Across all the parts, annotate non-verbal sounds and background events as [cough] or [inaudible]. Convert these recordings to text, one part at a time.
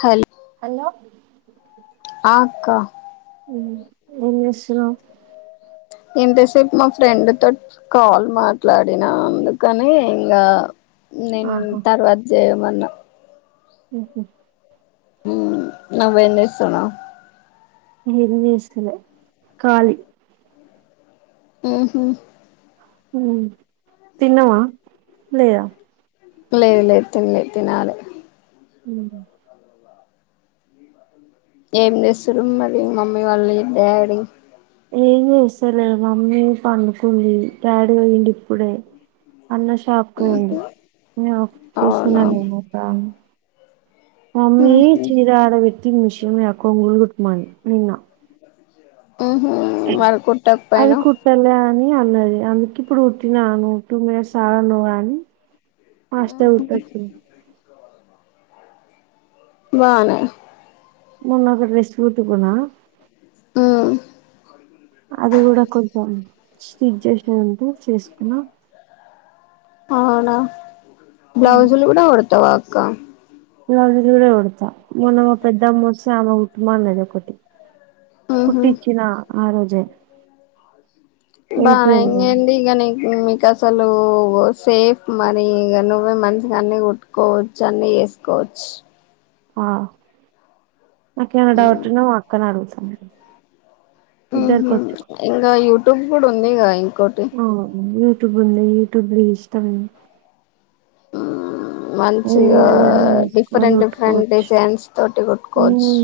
హల్ hello ఆక్క ఎన్ విస ఇంతసేపు మా ఫ్రెండ్ తో కాల్ మాట్లాడిన అందుకని ఇంకా నేను తర్వాద్ వన్న అఓ నబన్నసునా ఏది చేసులే కాలి ఆహ తిన్నావా లేదా లేదు లేతన లేతేన నాల హ ఏం చేస్తురు మరి మమ్మీ వాళ్ళు డాడీ ఏం చేసలే మమ్మీ పడుకుంది డాడీ వయిడి ఇప్పుడే అన్న షాప్కి పోయింది నేను కూర్చున్నా అవునా నేనుక్క మమ్మే ఉహు సీరా ఆడ వెట్టి మిషమ ఆకు ఉగుట్టు మని నిన్న ఉహ మర అది కుట్టకపోయినా కుట్టలే అని అన్నది అందుక ఇప్పుడు పుట్టినా నువ్ టూ మినిట్స్ ఆగను్వు కాని పాష్టటే ఉత్తచ్చ బానే మొన్న ఒక డ్రెస్ పుట్టుకున్నా ఆ అది కూడా కొంచెం స్టిచ్ చేసాారంటే చేసుకున్నా అవునా బ్లౌస్లు కూడా ఉడతవ్ క్క ఈలాంటి చీరే కంటా మొన్నం పెద్దమ్మ వచ్చే ఆమె కుటుబం అన్నది ఒకటి ఉహు కుట్టిచ్చిన ఆ రోజే బానా ఇం వెళ్ళిపోయింది ఎంటి ఈగ నీకు అసలు సేఫ్ మనీ ఈగ నువ్వే మంచిగా అన్ని కుట్కోవచ్చు అన్ని చేసుకోవచ్చు. ఆ నాకేనా డౌట్న్నా అక్క అడుగుతుం స ఊహూ ఇంగా ుప్పుడు ఉంది ఇం ఆ ట్యూబ్ ఉంది యూట్యూబ లో ఇష్టం ఆ మంచిగా ఏదైనా చేసుకొని డిఫరెంట్ డిఫరెంట్ కుట్టుకోవచ్చు డిజైన్స్ తోటి కొట్టుకోవచ్చు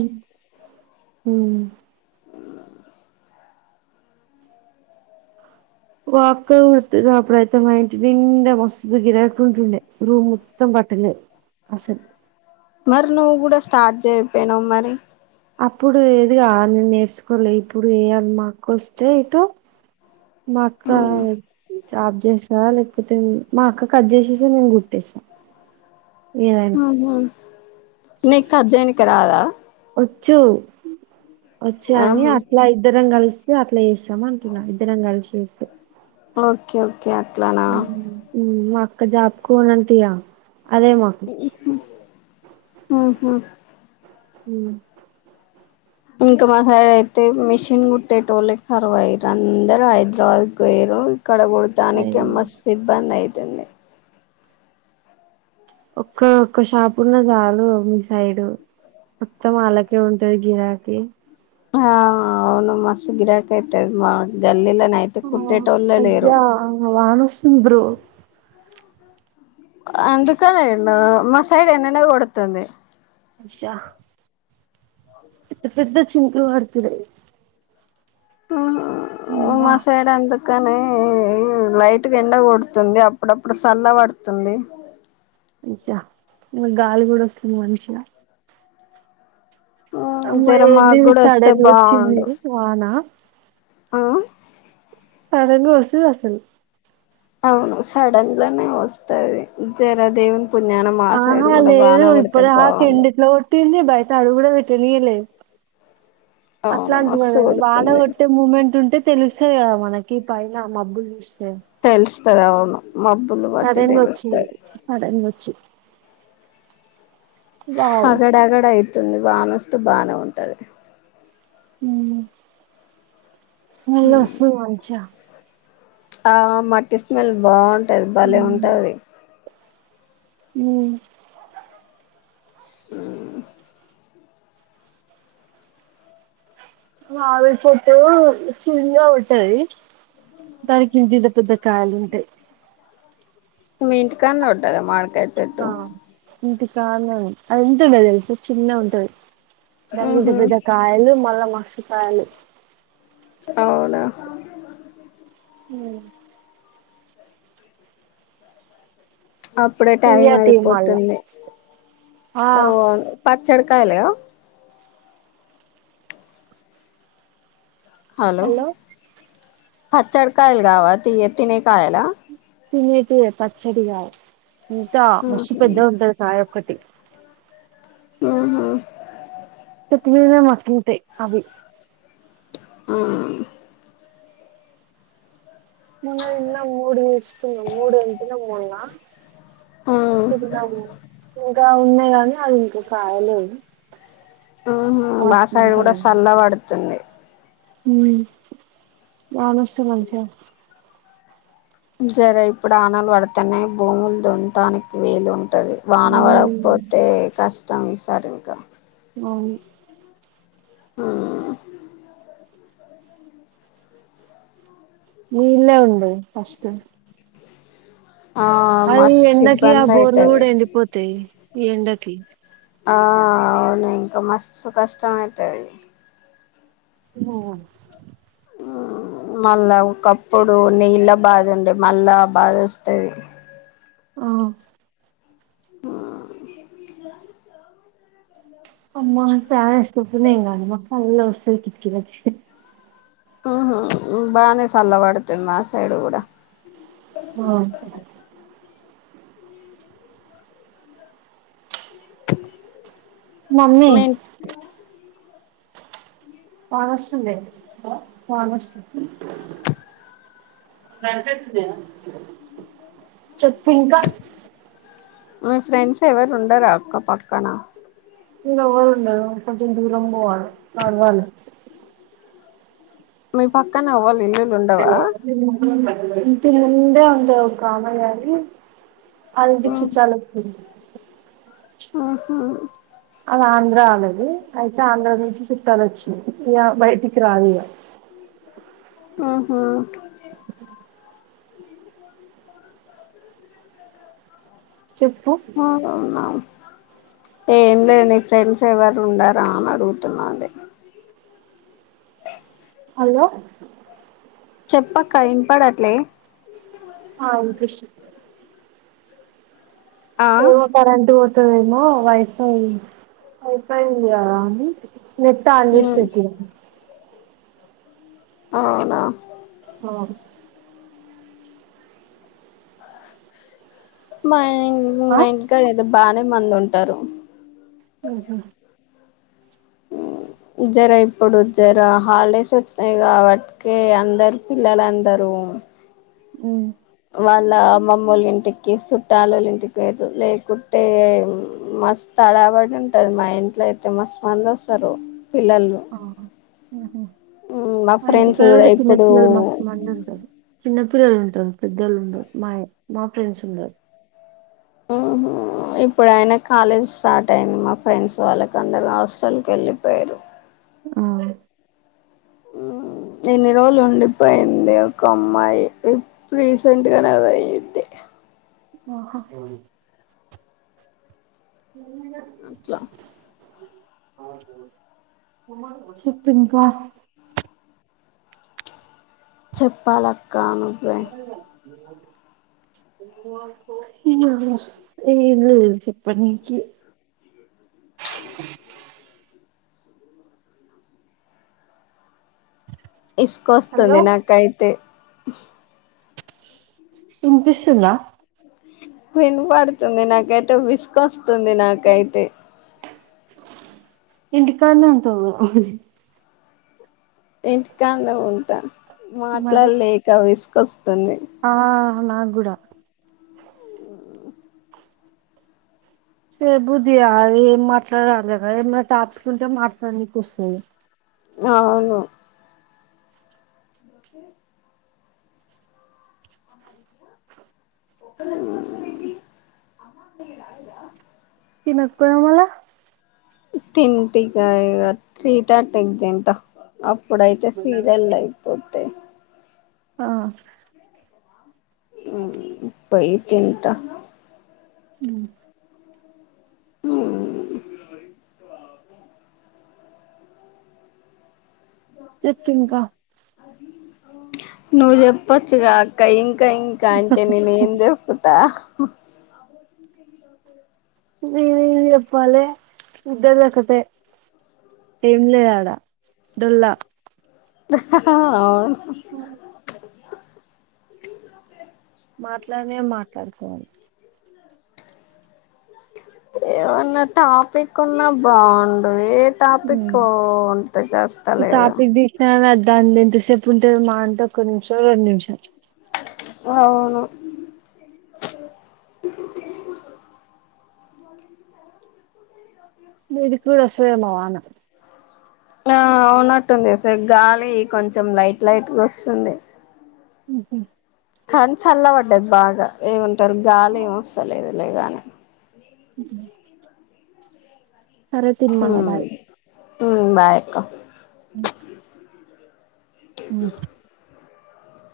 ఉ మా అక్క కొర్తునపుడు అయితే మా అంటి నిండా మస్తు గిరాంటండే రూమ్ మొత్తం బట్టలేదు అసలు. మరి నువ్వు కూడా స్టార్ట్ చేయిపోయినావు మరి అప్పుడు ఏదిగా నను నేర్చుకోలేి ఇప్పుడు ఇయాల మా అక్క వస్తే ఇటు మా అక్క చాబ్ చేసా లే మా అక్క కట్ చేసేసి నేను గుట్టేస్తా ఏదైనా ఉహు నీకు కట్ జేయనికి రాదా వచ్చు వచ్చా అని ఆహా అట్లా ఇద్దరం కలుస్త అట్లా చేస్తామ ఇద్దరం కలిస్ చేస్తాం ఓకే ఓకే అట్లానా ఓక్క జాబ్కు పోనంతయా అదే మాోకు ఊహూ ఉ ఇంకా మా సైడు అయితే మిషిన్ కుట్టేటోళ్ళ కరువయ్యారు అందరు హైదరాబాద్కి పోయారు. ఇక్కడ అయ్ కుడదానికె మస్ ఇబ్బంద యితే టిన్నే ఒక్క ఒక్క షాపు ఉన్న చాలు మీ సైడ్ మొత్తం వాళ్ళకే ఉంటది గిరాకి. ఆ అవును మస్తు గిరాకి అయితే మ గల్లీలా, అహ మంచిగా వానసుత్తసు బ్రో అందుకానేనేను మా సైడ్ ఎండకొడతుంది, అయ్యా పెద్ద పెద్ద చినుకులు పడుతున్నాయి, ఆ మా సైడు అంత, కాని లైట్ గ ఎండ కొడుతుంది అప్పుడప్పుడు సల్ల పడుతుంది, అయ్యో గాలి కూడా వస్తుంది మంచిగా, అమ్మ జర మాకు ఏందిది కూడా వస్తే సడన్ వచ్చింది వాన, ఆ సడన్ గా వస్తది అసలు, అవును సడన్లనే ఊస్తాది జరా దేవును, ఆహా లేదు ఇప్పుడధగా ఎండ బాగుండు ఎట్లా కొట్టింది బయట అడుగు పెట్టి, తెలియలే, అవును అట్లాంటిది మస్తు ఏదైనా వాన కొడుతుంది కొట్టే మూమెంట్ ఉంటే తెలుస్తే కదా మనకి, కి పైన మబ్బు చూసి, తెలుసు, తెల్తాది అవును, మబ్బులు బట్టి సడన్ గా వచింది తెలుస్తది సడన్ గా వచ్చి, వావ్ ఆగాడు ఆగాడు ఆయితే, వస్తుంది వాన వస్తే బాగానే ఉంటది, హు స్మెల్ వస్తది మంచిగా, ఆ మట్టి స్మెల్ బావు, ఉంటది బాలే ఉంటాది, ఊ ఆ మామిడి చెట్టు చిన్నగా ఉంటాది దానికి ఇంత ఇంత పెద్ద కాయలు ఉంటాయి, మీ ఇంటి కానే ఉంటదా, చెట్టు ఆ ఇంటి, కాదు కాని అది ఎంత ఉంటది తెలుస చిన్న గా ఉంటుది, దానికి ఇంత ఉహు పెద్ద కాయలు మల్ల మస్త, కాలి, అవునా, ఊ అప్పుడే టైం తియ్యటివి మళ్ళా అయిపోతుంది ఆ అవు అవును పత్తి, పచ్చడి కాయలే కదా, హలో హ చడకాయల్ గవా తినే తినే కాయలా తినీకి పచ్చడిగా ఇంకా మస్తు ఉహు పెద్దఅవుతాయి కాయలు ఒకటి ఆహా ప్రతిదిన మక్క ఉంట అవి ఆ మొన్న తిన్న మూడు ఇష్ట స మూడు అంట మొన్న ఆ సది మా ఉ ఇ ఉన్నాయి గానీ అది ఇంక కాయలేవు. ఉ వాటిని మాసయిడ్ కూడా సల్ల పడుతుంది. ఉ వనస్తే మంచిగా సరే ఇప్పుడు వానాలు పడతన్నాయి భూములు దొంతానికి నీలు ఉంటా ఉంటది వాన ఉమ్ వాడకపోతే కష్ట టా ఈ సార్ ఇకు మన్ ఆ ని ఇల్లే ఉండె ఫస్ట్ ఆ అవి మస్త్ ఎండకి ఆ ఇబ్బంది బోర్లు అయితది కూడా ఎండిపోతాయి. ఎండ కి ఆ అవును ఇంకా మస్తు కష్టం అయితది. ఆ [unintelligible] మళ్ళా ఒకప్పుడు నీళ్ల బాధ ఉండే మళ్ళా బాధ వస్తది. ఆ ఆ అమ్మా ప్యాను ఏసుకోక పోతే ఎం కాదు మాకు సల్లగా వస్తది కిట్కీలకి. ఉ బాగానే సల్ల పడుతుంది. మా సైడ్ కూడా ఆ మమ్మీ మింట్ వాన వస్తుంది అ వాన వస్తుంది. మెసేజ్ చెయ్యి చెప్పు ఇంకా ఊ ఫ్రెండ్స్ ఎవరుండరాక్క పక్కన. ఈడ ఎవరు ఉండరు, కొంచెం దూరం పోవాలీ. అను వన్ మి పక్కన ఏవళ ఇ [unintelligible] ఇంటి ముందే ఉండే ఒకామె గనీ ఆళ్ళ ఇంటికి చుట్టాల్ [inaudible] ఆహా అది ఆంధ్ర ఆళ్ళది అయితే ఆంధ్ర నుంచి చుట్టాల్ వచ్చింరు ఇగ బయటికి రాదిగా ఆహా చెప్పు [unintelligible] ఏంలె నీ ఫ్రెండ్స్ ఎవరు ఉండారా అని అడుగుతున్నాది. హలో చెప్పక్క ఇన్పడట్లే? ఆ వినిపిస్తుం ఆ ఏమో కరెంట్ [inaudible] తేమో వైఫై వైఫై ఉంది కదా అని నెట్ అన్ చేసి పెట్టిన అవునా అవును మయ్ [inaudible] మా ఇంటి కాడా ఏదో బానే మంది ఉంటారు. [inaudible] జరా ఇప్పుడు జరా హాలిడేస్ వచ్చినాయి కాబట్టికే అందరు పిల్లలందరూ ఉ వాళ్ళ అమ్మమోళ్ళ ఇంటికి చుట్టాలోళ్ళ ఇంటికి పాయింరు. లేకుంటే మ్యాట్ హడావిడి ఉంటది మా ఇంట్లో అయితే మస్త్ మంది వస్తరు. మా ఇంటి ఫ్రెండ్స్ కాడా కూడా గుడ చిన్న ఇప్పుడు పిల్లలు మస్త్ మందుంటరు. పిల్లలుంటరు. పొద్దోళ్ళు ఉండరు. మా మా ఫ్రెండ్స్ ఉండరు. ఇప్పుడు అయినా కాలేజ్ స్టార్ట్ అయింది. మా ఫ్రెండ్స్ వాళ్ళకి అందరు హాస్టల్కెళ్ళిపోయిన్రూ ఆ ఇన్నీ రోజులు ఉండిపోయింది ఒక అమ్మాయి ఇప్పు రీసెంట్ గనే పోయింది. ఆ హ అట్లా ఎ చెప్ ఇంకా చెప్పాలక్ కా నువ్వే ఏ చెప్ప ననికి ఇసుకొస్తుంది. హలో నాకైతే బ ఇన్పిస్తుందా? విన్పడుతుంది నాకైతే విసుకొస్తుంది నాకైతే ఇంటి కాడ్నే ఉంటవ్గా ఇంటికాడ్నే ఉంటా మరి మాట్లాడ్లేక విస్ కస్తనే ఆ నాక్కూడా స బుధియా ఏం మాట్లాడాలిక ఏమ ట ఆపుకుంటే మాట్లాడ నకు వసంది అవును ఓకే ఒ అ తినకపోయినావ్ మళ తిన్ టిగా ఇగా త్రీ థర్ట్ కి తింట అబ్ ప్పుడైతే సీరియల్ అయిపోద్ ఆ మ్మ్ పోయి తింటా మ్మ్ మ్మ్ చెప్పింక నువ్జెప్పచ్చగా ఇన్ ఇంకా ఇంకా అంటే నేను ఏం చెప్పుతా నేనేం చెప్పాలె ఇద్దరిదొక్కటే ఏం లేదాడ డొల్లా అవు ఓ మాట్లాడినే మాట్లాడుకో ఏమన్నా టాపిక్ ఉన్నా బాగుండు ఏ టాపిక్ ఉంట చస్త లేదు దాన్ని ఇంతసేపు ఉంటే మా అంటే ఒక్క నిమిషం రెండు నిమిషాలు అవును ది కూడ సేమవాన ఆ అవున్నట్టుంది సె గాలి కొంచెం లైట్ లైట్గా వస్తుంది హ్మ్మ్ హ్మ్మ్ కన్ చల్ల పడ్డది బాగా ఏ సల్ గాలి ఏం వస్తా లేదు లే గానీ మ్మ్ మ్మ్ సరే తి మళ్ళ బాయ్ మ్మ్ బాయక్క మ్మ్